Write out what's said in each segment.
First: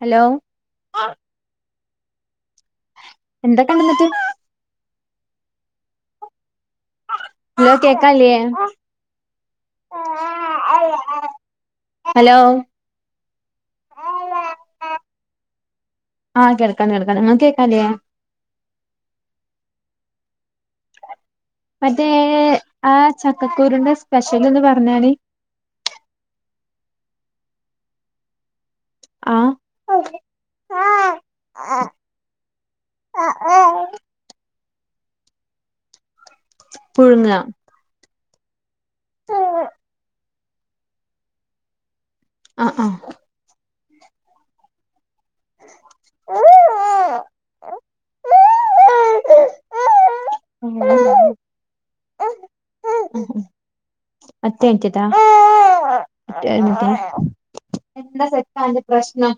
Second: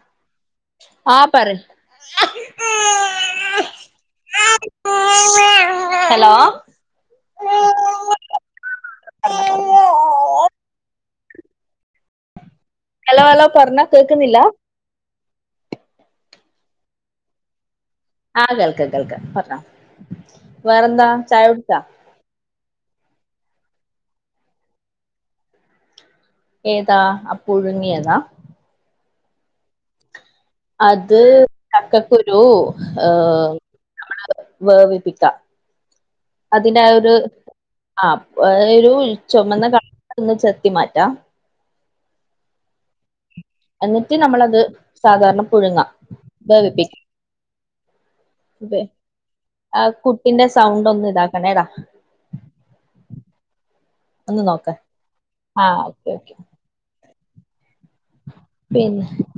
Hello ആ പറി അ [unintelligible] എന്തക്കണ്ട്ന്നിട്ട് hello hello കേക്ക്ല്യേ ഹലോ ഹലോ ഹലോ പറഞ്ഞ കേക്കുന്നില്ല ആഹ് കേൾക്കാൻ കേൾക്കാൻ ഇങ്ങക്ക് കേക്കാ ല്ല്യേ ആഹ് കേൾക്ക കേൾക്ക പറഞ്ഞോ വേറെന്താ ചായ കുടിച്ചാ മറ്റേ ആ ചക്കക്കുരുന്റെ സ്പെഷ്യല് ഒന്ന് പറഞ്ഞാണി ഏതാ ആ പുഴുങ്ങിയതാ ആ അത് ചക്കക്കുരു ഏ നമ്മള് വേവിപ്പിക്ക അതിനായൊരു പുഴുങ്ങ ആ അ [unintelligible] [unintelligible] ചൊമന്ന ക ഒന്ന് ചെത്തി മാറ്റാ ആഹ് ആഹ് എന്നിട്ട് നമ്മളത് സാധാരണ പുഴുങ്ങ വേവിപ്പിക്ക ബെ ആ കു പിന്നെ സൗണ്ട് ഒന്നു ഇതാക്കണേടാ ഒന്ന് നോക്ക് ആഹ് ഓക്കെ ഓക്കെ [inaudible] എന്താ സെക്കാ അന്റെ പിന്നെ പ്രശ്നം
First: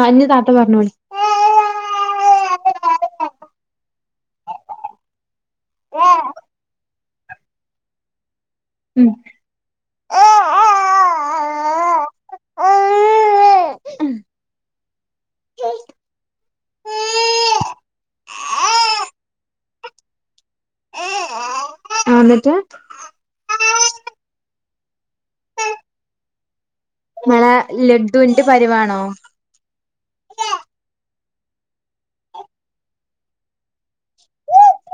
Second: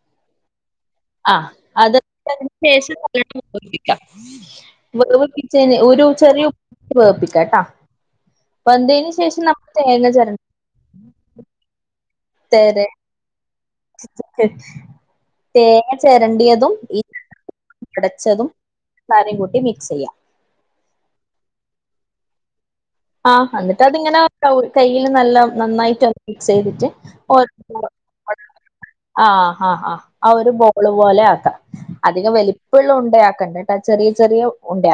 ആ ഇഞ്ഞ് താത്ത പറഞ്ഞോളി ആ അത് [unintelligible] തിന് ശേഷം [unintelligible] ശരി ഒരു ചെറിയ വേവ്പ്പിക്കാട്ടോ ഉം പ്പന്തേന് ശേഷം നമ്മൾ തേങ്ങ ചരണം തന്നെ തേങ്ങ ചരണ്ടിയതുംഉടച്ചതുംരും കൂട്ടി സ്യ അന്നിട്ട് ആഹ് എന്നിട്ട് അതിങ്ങനെ കയ്യിൽ നല്ല നന്നായിട്ട് മിക്സ് ചെയ്തിട്ട ങ്ങളെ ലഡുവിന്റെ പരിവാണോ ആ ആ ആ ആ ഒരു ബോള് പോലെ അധികം വലിപ്പുള്ള ഉണ്ടാക്കണ്ട് ചെറിയ ചെറിയ ഉണ്ട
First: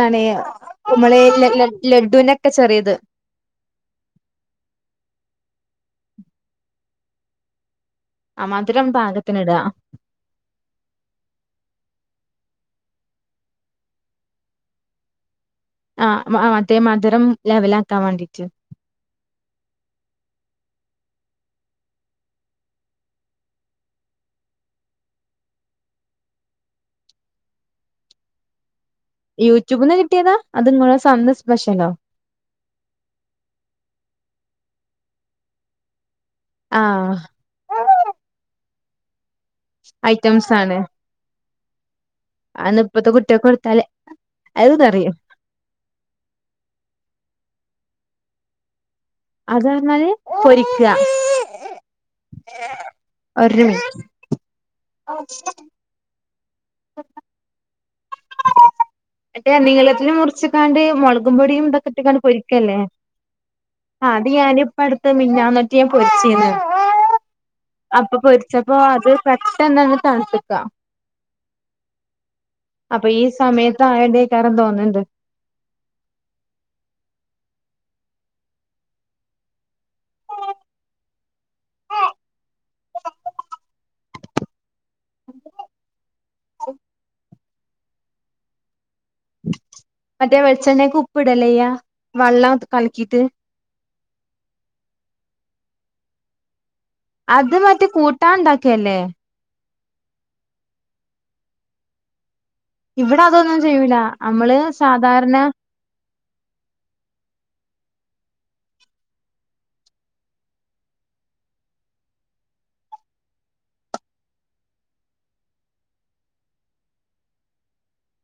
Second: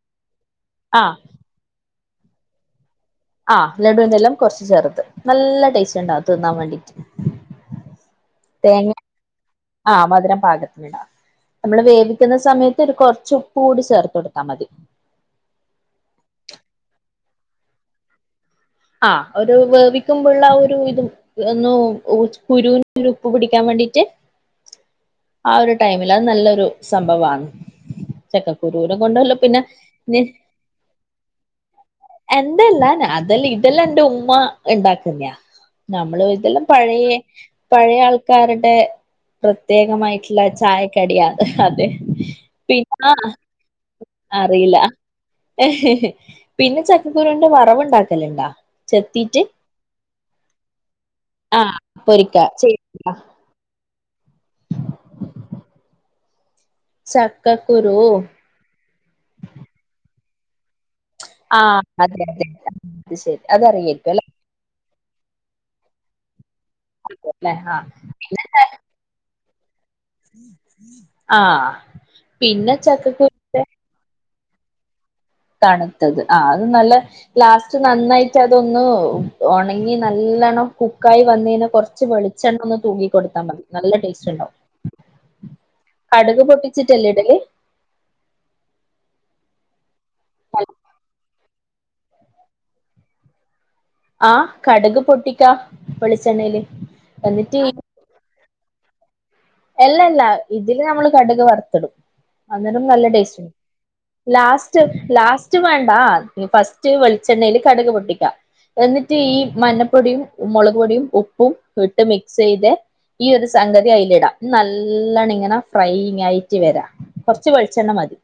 നനയും കുമിളയില്ലല്ലോ ലഡുവിനൊക്കെ ചെറിയത് ആഹ ലഡുവിന്റെ എല്ലാം കൊറച്ച് ചേർത്ത് നല്ല ടേസ്റ്റ് ഉണ്ടാവ തിന്നാൻ വേണ്ടീട്ട് ആ മധുരം തേങ്ങ പാകത്തിന് ഇടാ ആഹ മധുരം പാകത്തിന് ഇടാം നമ്മള് വേ- ക്കുന്ന സമയത്ത് ഒരു കൊറച്ച ഉപ്പ് കൂടി ചേർത്ത് കൊടുത്താ മതി ആ മറ്റേ മധുരം ലെവലാക്കാൻ ആാക്കാൻ വേണ്ടിട്ട് ആ ഒരു വേവിക്കുമ്പോുള്ള ഒരു ഇതും ഒ കുരുവിന ഒരു ഉപ്പ് പിടിക്കാൻ വേണ്ടിട്ട് ആ ഒരു ടൈമിൽ അത് നല്ലരു സംഭവമാണ് ചക്കക്കുരു ദൂരം കൊണ്ടല്ലോ പിന്നെ യൂട്യൂബ്ന്ന് കിട്ടിയതാ അത് ഇങ്ങളെ അന്ന് സ്പെഷ്യലോ എന്തല്ലാ അതല് അല്ല എന്റെ ഉമ്മ ഉണ്ടാക്കുന്നാ നമ്മള് ഇതെല്ലാം പഴയ ആഹ് പഴയ ആൾക്കാരുടെ പ്രത്യേകമായിട്ടുള്ള ഐറ്റംസ് ആണ് ചായക്കടിയാത അതെ അന്ന് ഇപ്പത്തെ പിന്നെ കുട്ടികൾക്ക് കൊടുത്താല് അത് അറിയില്ല പറയും പിന്നെ ചക്കക്കുരുവിന്റെ വറവ് യുണ്ടാക്ക ചെണ്ട അത പറഞ്ഞാല് പൊരിക്കുക ആഹ് പൊരിക്ക ചെയ്യ ഒരു ഓക്ക ചക്കക്കുരു അട്ടെ നിങ്ങളത്തിന് മുറിച്ച് ണ്ട് മുളകും പൊടിയും ആഹ് ഇതൊക്കെ ഇട്ടക്കണ്ട് അതെ അതെ പൊരിക്കല്ലേ അത് ശരി ആ അതറിയായിരിക്കും അല്ലെ അത് ഞാന ഇപ്പടു മിന്നാ നൊട്ടിയ പൊരിച്ചീന്ന് അല്ലെ ആഹ് അപ്പൊ പൊരിച്ചപ്പോ അത് തന്ന ആഹ പിന്നെ അപ്പൊ ഈ ചക്കക്കുരുന്റെ സമയത്ത് ആ എന്തക്കാരൻ തോന്നുന്നുണ്ട് തണുത്തത് ആ അത് നല്ല ലാസ്റ്റ് നന്നായിട്ട് അതൊന്ന് ഒണങ്ങി നല്ലണ്ണം കുക്കായി വന്ന് കയിഞ്ഞാ കൊറച്ച് വെളിച്ചെണ്ണ ഒന്ന് തൂകി കൊടുത്താ മതി നല്ല ടേസ്റ്റ് ഉണ്ടാവും കടുക് പൊട്ടിച്ചിട്ടല്ലേ ഇടല് മറ്റേ വളിച്ചെണ്ണേക്ക് ഉപ്പ് ഇടല്ലേ ചെയ്യാ വെള്ളം കലക്കീട്ട് ആഹ് കടുക് പൊട്ടിക്കാ വെളിച്ചണ്ണേല് അത് മറ്റേ കൂട്ട് [unintelligible] ഇണ്ടാക്കല്ലേ എല്ലല്ല ഇതില് നമ്മള് കടുക് വറത്തിടും അന്നേരം നല്ല ഇവിടെ ടേസ്റ്റ്ണ്ട് അതൊന്നും ചെയ്യൂല നമ്മള് ലാസ്റ്റ് സാധാരണ ലാസ്റ്റ് വേണ്ടാ ഫസ്റ്റ് വെളിച്ചെണ്ണയിൽ കടുക് പൊട്ടിക്കാം എന്നിട്ട് ഈ മഞ്ഞപ്പൊടിയും മുളക് പൊടിയും ഉപ്പും ഇട്ട് മിക്സ് ചെയ്ത് ഈ ഒരു സംഗതി അയിലിടാം. നല്ലണ്ണം ഇങ്ങനെ ഫ്രൈ ആയിട്ട് വരാ കൊറച്ച് വളിച്ചെണ്ണ മതി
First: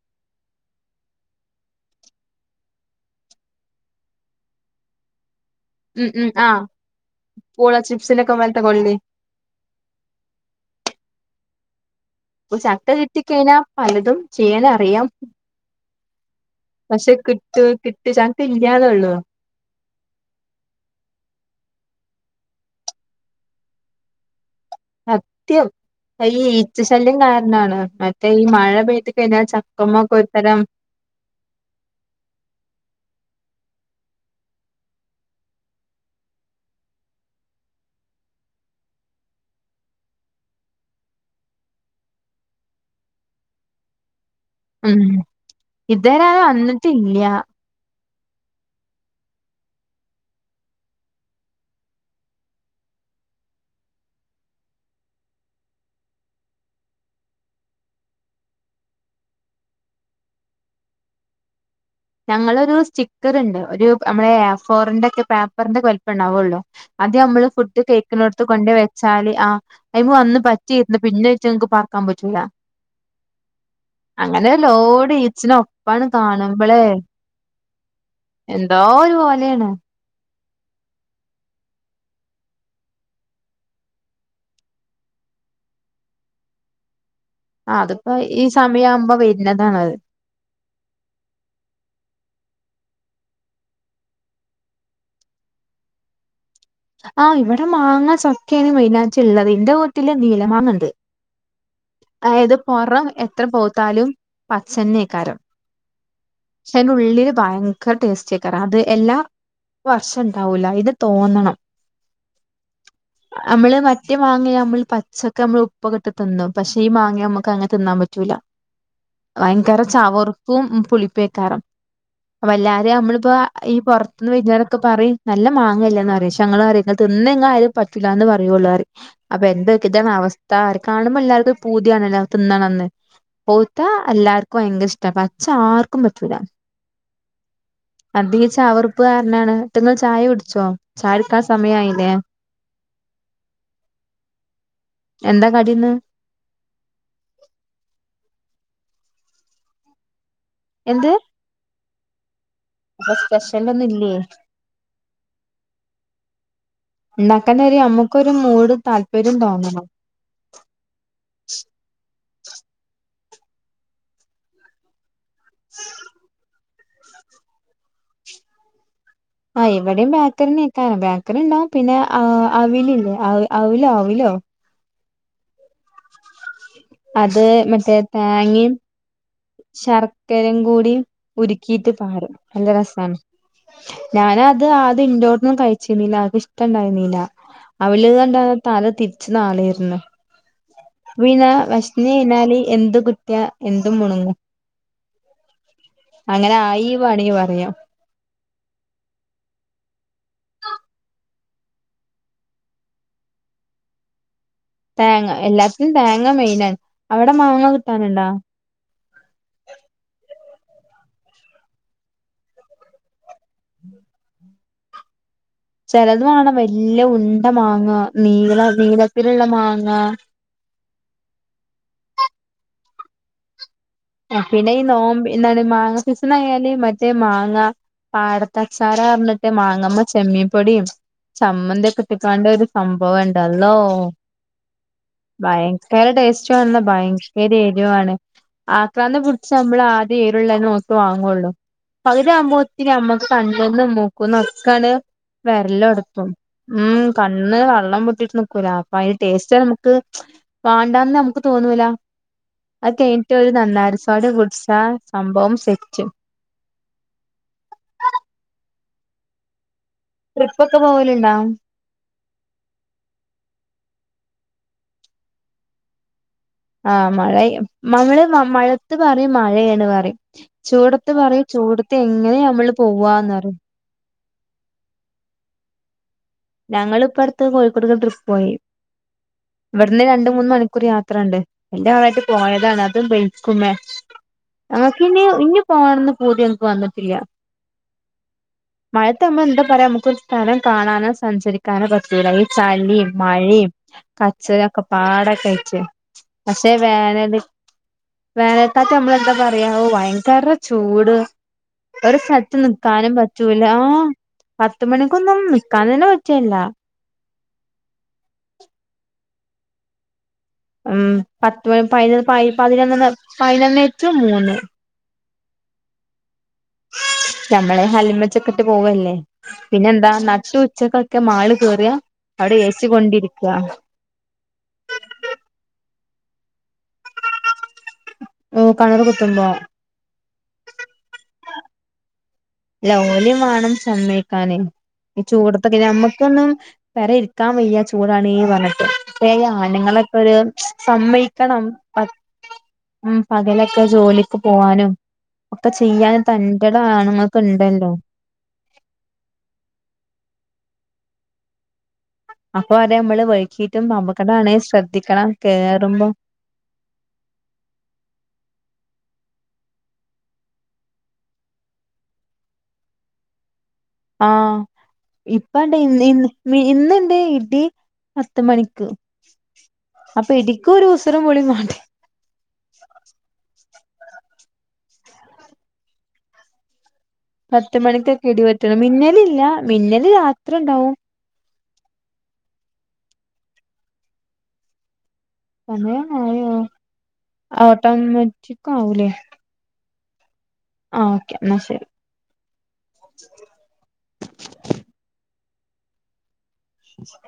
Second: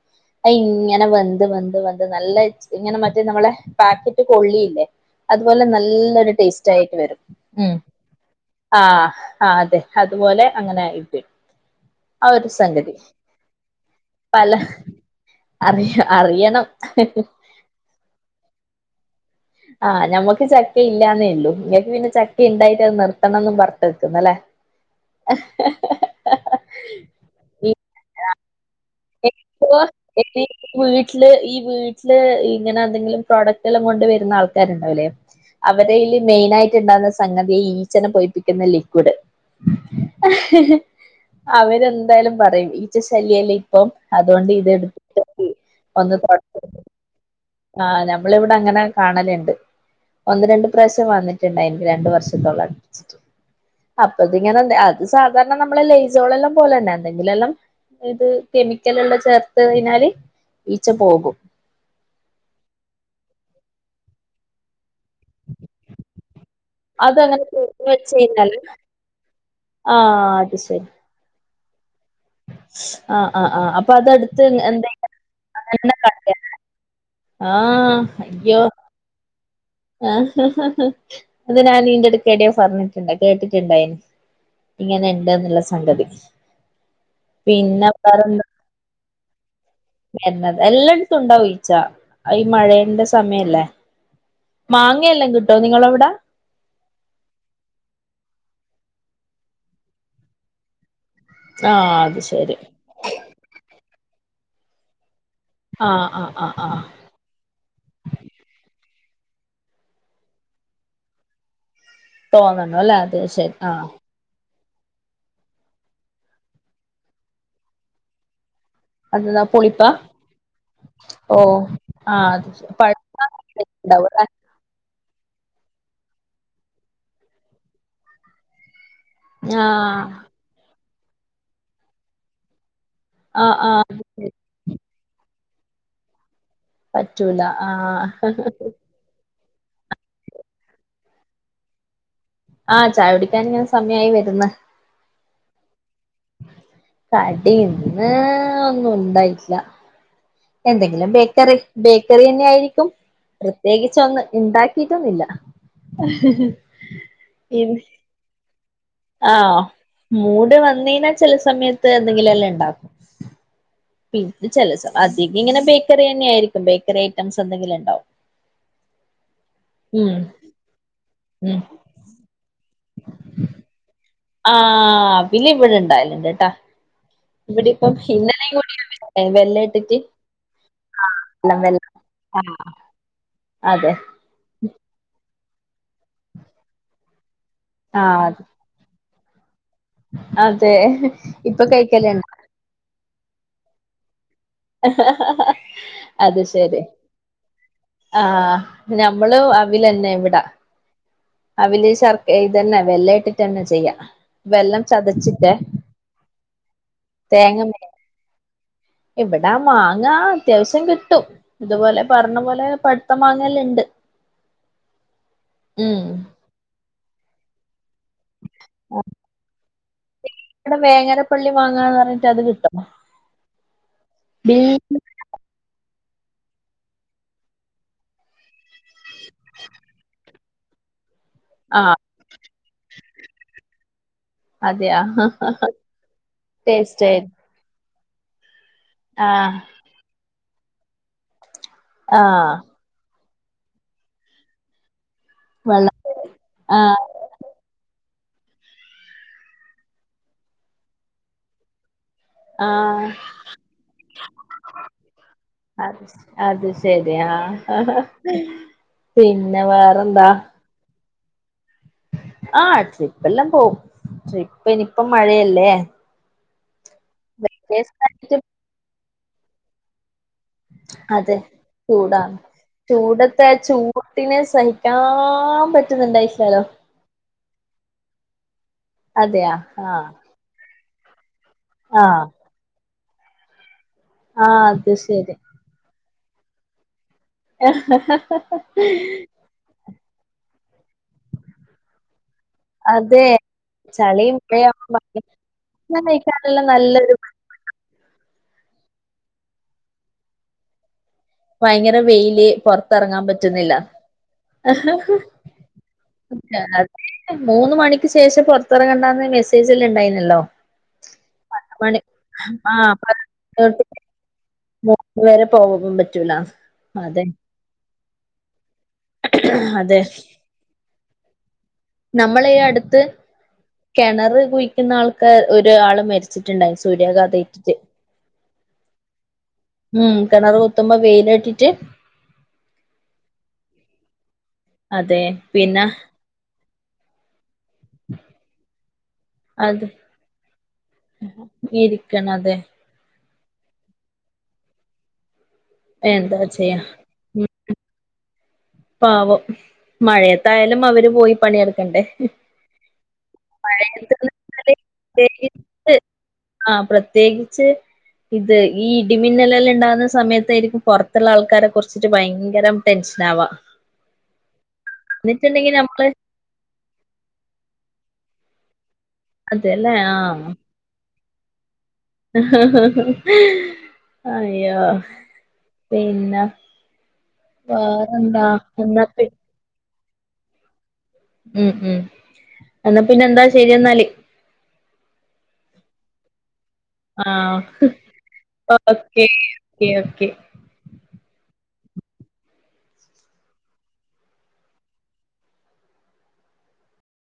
അ ഇങ്ങനെ വെന്ത് വെന്ത് വെന്ത് നല്ല ഇങ്ങനെ മറ്റേ നമ്മളെ പാക്കറ്റ് കൊള്ളിയില്ലേ അതുപോലെ ഉം ഉം നല്ലൊരു ആഹ് ടേസ്റ്റ് ആയിട്ട് വരും പൂള ഉം ചിപ്സിനൊക്കെ പോലത്തെ കൊള്ളി ആഹ് ആഹ് അതെ അതുപോലെ അങ്ങനെ ആ ഒരു അപ്പ ചക്ക സംഗതി കിട്ടി കഴിഞ്ഞാ പലതും പല ചെയ്യാൻ അറിയാം. അറിയ പക്ഷെ കിട്ട് കിട്ട് ചക്ക ഇല്ലാതെള്ളൂ. ആഹ് ഞമ്മക്ക് ചക്ക ഇല്ലാന്നേ ഉള്ളു നിങ്ങക്ക് പിന്നെ ചക്ക ഉണ്ടായിട്ട് അത് നിർത്തണംന്ന് പറട്ട് നിക്കുന്നല്ലേ സത്യം ഈ ഈച്ച ശല്യം കാരണമാണ് മറ്റേ ഈ മഴ പെയ്തി എ വീട്ടില് ഈ വീട്ടില് ഇങ്ങനെ എന്തെങ്കിലും പ്രോഡക്റ്റും കൊണ്ട് വരുന്ന ആൾക്കാരുണ്ടാവുലെ അവരെല് മെയിനായിട്ട് ഉണ്ടാവുന്ന സംഗതി ഈച്ചന പൊയിപ്പിക്കുന്ന ലിക്വിഡ് അവരെന്തായാലും പറയും ഈച്ച ശല്യ അപ്പം. ഉം ഇതവരാ തൊട വന്നിട്ടില്ല്യ. ആഹ് നമ്മളിവിടെ അങ്ങനെ കാണല്ണ്ട് ഒന്ന് രണ്ട് പ്രാവശ്യം വന്നിട്ടുണ്ടായി രണ്ട് വർഷത്തോളം അടുപ്പിച്ചിട്ട് അപ്പതിങ്ങനെ അത് സാധാരണ നമ്മള ലെയ്സോളെല്ലാം പോലെ തന്നെ എന്തെങ്കിലല്ലാം ഇത് കെമിക്കല്ള്ള ചേർത്ത് കയിഞ്ഞാല് ഈച്ച പോകും. ഞങ്ങളൊരു സ്റ്റിക്കർ ഇണ്ട് ഒരു നമ്മളെ ഫോറിന്റെ പേപ്പറിന്റെക്കെ വലുപ്പം ഉണ്ടാവുള്ളോ അത് അതങ്ങനെ നമ്മള് ഫുഡ് തുറന്ന് വെച്ച് കേക്കിനോടുത്ത് കഴിഞ്ഞാല് കൊണ്ട വെച്ചാല് ആ് അയി വന്ന് പറ്റിയിന്ന് പിന്നെ ചെ ഞങ്ങക്ക് പ ആഹ് ആ് ആഹ് അപ്പൊ അതടുത്ത് അങ്ങനെ എന്തണ് [unintelligible] ഉം ആ എന്തോ ഒരു പോലെയാണ് ആ അത് ഞാൻ നിന്റെടുക്കടോ പറഞ്ഞിട്ടുണ്ട കേട്ടിട്ടുണ്ടായിന് ഇങ്ങനെ ഇണ്ട് എന്നുള്ള സംഗതി ആ പിന്നെ അതിപ്പോ ഈ വേറെന്താ സമയ ആവുമ്പോ [unintelligible] എല്ലായിടത്തും ഇണ്ടാവും ഈച്ച ഈ മഴേന്റെ സമയല്ലേ മാങ്ങയെല്ലാം കിട്ടോ നിങ്ങളെവിട ആഹ് ഇവിടെ മാങ്ങസ്ക്കെയാണ് വൈനാച്ച ഉള്ളത് എറെ വീട്ടില് നീല മാങ്ങ ഉണ്ട് ആഹ് അത് അയത് ശരി പൊറം എത്ര പോത്താലും പച്ചന്നേക്കാരം ആഹ് ആഹ് ആഹ് പക്ഷെ ആഹ് അയിന്റെ ഉള്ളില് ഭയങ്കര ടേസ്റ്റി ആക്കരാ അത് എല്ലാ വർഷ ഉണ്ടാവൂല ഇത് തോന്നണം തോന്നണ അല്ലേ അത ശരി ആഹ പച്ചൊക്കെ നമ്മൾ ഉപ്പൊ കെട്ട് ന്ന പക്ഷെ ഈ മാങ്ങ നമുക്ക് അങ്ങനെ തിന്നാൻ പറ്റൂല അതെന്താ ഭയങ്കര പുളിപ്പാ ചവർപ്പും പുളിപ്പ് ഓ എക്കാരം ആഹ് അത് അപ്പ ശരി എല്ലാരെയും നമ്മളിപ്പോ ഈ പഴുത്തിട്ടുണ്ടാവുംല്ലേ പുറത്തുന്ന് വരുന്നവരൊക്കെ പറയും നല്ല മാങ്ങല്ലാന്ന് പറ ഞങ്ങളും പറയാ ഇങ്ങള് തിന്നു കഴ്ഞ്ഞാ പറ്റില്ലന്ന് പറയുള്ളള്ളാര് അപ്പൊ എന്തൊക്ക ആഹ് ഇതാണ് അവസ്ഥാ കാണുമ്പോ എല്ലാവർക്കും ഒരു പൂതിയാണ്ല്ല തിന്നാണന്ന് ആഹ് പൊവ്താ ആഹ് എല്ലാർക്കും ഭയങ്കരിഷ്ട്ട പക്ഷെ ആർക്കും പറ്റൂല പറ്റൂല ആഹ് അതി ചവറുപ്പ് കാരണാണ് ന്നട്ട് ങ്ങൾ ചായ കുടിച്ചോ ചയ കുടിക്കാൻ സമയയിലെ ആഹ ചായ കുടിക്കൻ ഇങ്ങനെ സമയായി വരുന്ന് എന്താ കടിന്ന് കാടി ന്ന് ഒന്നും ഉണ്ടായിട്ടില്ല എന്തെങ്കിലും എന്ത് ബേക്കറി ബേക്കറി തന്നെയ ആയിരിക്കും അപ്പൊ സ്പെഷ്യലൊന്നും ഇല്ലേ പ്രത്യേകിച്ചൊന്നും ഉണ്ടാക്കിട്ടൊന്നില്ല ഉണ്ടാക്കാൻ ഒരു നമ്മുക്കൊരു മൂട് താല്പര്യം ആഹ തോന്നണം മൂട് വന്ന് യിഞ്ഞാ ചില സമയത്ത് എന്തെങ്കിലും എല്ലാം ഉണ്ടാക്കും പിന്നെ ചല അ [unintelligible] തിക്കിങ്ങനെ ബേക്കറിന്നെ ആയിരിക്കും ബേക്കറി ഐറ്റംസ് എന്തെങ്കിലും ഉണ്ടാവും ആഹ് ഇവിടെയും ബേക്കറി ന്നേക്കാരം ബേക്കറി ഉം ഉണ്ടാവും പിന്നെ അവില് ആ അവിൽ ഇവിടെ ഉണ്ടാവലുണ്ട് ട്ടോ അത് മറ്റേ തേങ്ങ അവില് വെല്ല ഇട്ടിട്ട് ശർക്കരയും കൂടി വെള്ളം വെള്ളം ഉരുക്കിയിട്ട് പാരും ആഹ് നല്ല രസമാണ് അതെ ഞാന അത് ആദ്യം ഇണ്ട് ചോും ക [unintelligible] [unintelligible] ഇഷ്ടണ്ടായി നീല അവള് ആഹ് കണ്ടാ തല തിരി [unintelligible] അതെ [unintelligible] പിന ഇപ്പൊ വശ്മി കഴിക്കലുണ്ട് അഴഞ്ഞാല് എന്ത് കീ [unintelligible] [unintelligible] അത് അങ്ങനെ ആയി വാണി പറയാം ഞമ്മള് അവിലന്നെ ഇവിടാ, അവല് ശർക്ക് ഇതന്നെ വെല്ലാ ഇട്ടിട്ടന്നെ ചെയ്യാ. വെല്ലം തേങ്ങ ചതച്ചിട്ട് എല്ലാത്തിനും തേങ്ങ മെയിനാണ് അവിടെ മാങ്ങ കിട്ടാനിണ്ടാ? ഇവിടാ മാങ്ങ അത്യാവിശ്യം കിട്ടും, ഇതുപോലെ പറഞ്ഞ പോലെ പഴുത്ത മാങ്ങല്ലെണ്ട് ചെലത് വേണം വെൽ നല്ല ഉണ്ട മാങ്ങ നീള നീളത്തിലുള്ള മാ ആഹ് വേങ്ങന പള്ളി മാങ്ങാന്ന് പറഞ്ഞിട്ട് അത് കിട്ടും ബി പിന്നെ ഈ നോമ്പ് എന്താണ് മാങ്ങ സീസണായാല് മറ്റേ മാങ്ങ പാടത്തെ [unintelligible] ആ പറഞ്ഞിട്ട് മാങ്ങ നമ്മള് ചെമ്മീ പൊടിയും ചമ്മന്തി ആഹ് ഒക്കെ ഇട്ടിങ്ങാണ്ട് ഒരു സംഭവിണ്ടല്ലോ അതെയാ ഭയങ്കര ടേസ്റ്റ്ന്ന് പറഞ്ഞാ ടേസ്റ്റ് ഭയങ്കരേ [unintelligible] ആക്രാന്തം പിടിച്ച് ആഹ് നമ്മള് ആദ്യേ ഉള്ളേ നോക്കി വാങ്ങള്ളൂ ആഹ് [unintelligible] കണ്ടെന്നും നോക്കൂന്നും ഒക്കാണ് വരല്ല വെള്ളം എടുത്തും ഉം ആഹ് കണ്ണ് വെള്ളം കട്ട് നക്കൂലെ അപ്പൊ അതിന്റെ ടേസ്റ്റ് നമുക്ക് വേണ്ടാന്ന് നമുക്ക് തോന്നൂല ആ അത് കഴിഞ്ഞിട്ട് ഒരു നന്നാഡി സോഡ കുടിച്ചാൽ സംഭവം അത് സെറ്റ് അത് ശരി ആഹ് പിന്നെ വേ ട്രിപ്പൊക്കെ പോ [unintelligible] ആ ട്രിപ്പെല്ലാം പോകും ട്രിപ്പ് ഇനിപ്പം മഴയല്ലേ ആ മഴ നമ്മള് വെക്കേഷനായിട്ട് മഴ ഇത് പറെയും മഴയാന്ന്‌ പറയും ചൂടത്ത് അതെ പറയും ചൂടത്ത് നിന്ന് ചൂടാണ് നമ്മള് പോവാന്ന്‌ പറയും [unintelligible] നെ സഹിക്കാൻ പറ്റുന്നുണ്ടായില്ല ഞങ്ങള് ഇപ്പടു ത്ത് കോഴിക്കോട്ടേക്ക് ഒരു ട്രിപ്പ് പോയി അതെയാ ഇവിടുന്ന് ആഹ് രണ്ട് മൂന്ന് മണിക്കൂർ യാ ത്രയൂണ്ട് എന്റെ ആളായിട്ട് ആഹ് പോയതാണ് [unintelligible] ആഹ് അത് ആക്കിനി ശരി ഇനി പോണന്ന് പൂതിങ്ങക്ക് വന്നിട്ടില്ല മഴയത്ത് നമ്മൾ എന്താ പറയാ നമുക്കൊരു [inaudible] സ്ഥലം കാണാന സഞ്ചരിക്കാനെ പറ്റൂല ഈ ചളിം അതെ മഴെയും ചളിയും കച്ചറൊക്കെ മഴയാവുമ്പോ പാടെ കഴിച്ച് ഭക്ഷണം കഴിക്കാനെല്ലാം പക്ഷെ നല്ലൊരു വേനല് വേനൽ കാലത്ത് നമ്മളെന്താ പറയാ ഒ ഭയങ്കര ചൂട് ഭയങ്കര ഒരു വെയില് സ്ഥലത്ത് നിക്കാനും പൊറത്തെറങ്ങാൻ പറ്റൂല പറ്റുന്നില്ല ആ പത്തുമണിക്കൊന്നും നിക്കാൻ തന്നെ പ അ അതെ മൂന്ന് മണിക്ക് ശേഷം പുറത്തിറങ്ങണ്ട മെസ്സേജല്ലാണ്ടായിന്നല്ലോ ഉം പത്ത് പതിനൊന്ന് പതി പതിനൊന്ന് പതിനൊന്ന് റ്റു മൂന്ന് [inaudible] ഇതുവരെ പോവാൻ പറ്റൂല അതെ [unintelligible] പോവല്ലേ പിന്നെ അതെ എന്താ നട്ടു ഉച്ചക്ക്‌ കെ മാള് കേറുക നമ്മളെ അവിടെ ഈ എ സി അടുത്ത് കൊണ്ടിരിക്കുക കെണറ് കുഴിക്കുന്ന ആൾക്കാ ഒരാള് മരി വച്ചിട്ടുണ്ടായി സൂര്യാഘാതമേറ്റിട്ടു ഓ കണറ് കുത്തുമ്പോ ഉം കിണറു കുത്തുമ്പോ വെയില് തട്ടിയിട്ട് [unintelligible] ജോലിയും വേണം സമയി ക്കാനെ ഈ അതെ ചൂടത്തൊക്കെ പിന്നെ ഞമ്മക്കൊന്നും വരയിരി നിൽക്കാൻ വയ്യാ ചൂടാണേ പറഞ്ഞിട്ട് അപ്പൊ ഈ അത് ആണുങ്ങളൊക്ക ഒരു സമ്മേക്കണം ഇരിക്കണം അതെ ഉം പകലൊക്കെ ജോലിക്ക് പോവാനും ഒക്കെ ചെയ്യാൻ എന്താ ചെയ്യാ തൻ്റേടം ആണുങ്ങ ഉം ബെണ്ടോ പാവം മഴയത്തായാലും അവര് പോയി പണിയെടുക്കണ്ടേ അപ്പൊ അതെ നമ്മള് വൈകീട്ടും അപകടാണ് പഴയ ശ്രദ്ധിക്കണം കേറുമ്പോ ആ പ്രത്യേകിച്ച് ഇത് ഈ ഇടിമിന്നലെലാം ഇണ്ടാകുന്ന സമയത്തായിരിക്കും പുറത്തുള്ള ആൾക്കാരെ കുറിച്ചിട്ട് ഭയങ്കരം ടെൻഷനാവാ ആ ഇപ്പണ്ട് നമ്മള് ഇന്നുണ്ട് ഇടി പത്ത് മണിക്ക് അതല്ലേ ആ അത്രമൊളി മാണ്ടേ അഹാ ഹാ ഹാ അയ്യോ പിന്ന പത്ത് മണിക്കൊക്കെ ഇടിപെറ്റണം പി മിന്നലില്ല മിന്നൽ അത് രാത്രി ഉണ്ടാവും ഉം ഉം എന്നാ പിന്നെ എന്താ ശരി എന്നാല് സമയം ആയോ ആ ഓട്ടോമറ്റിക്കാവൂല്ലേ ഓക്കെ ഓക്കെ ഓക്കെ ആ ഓക്കെ എന്നാ ശരി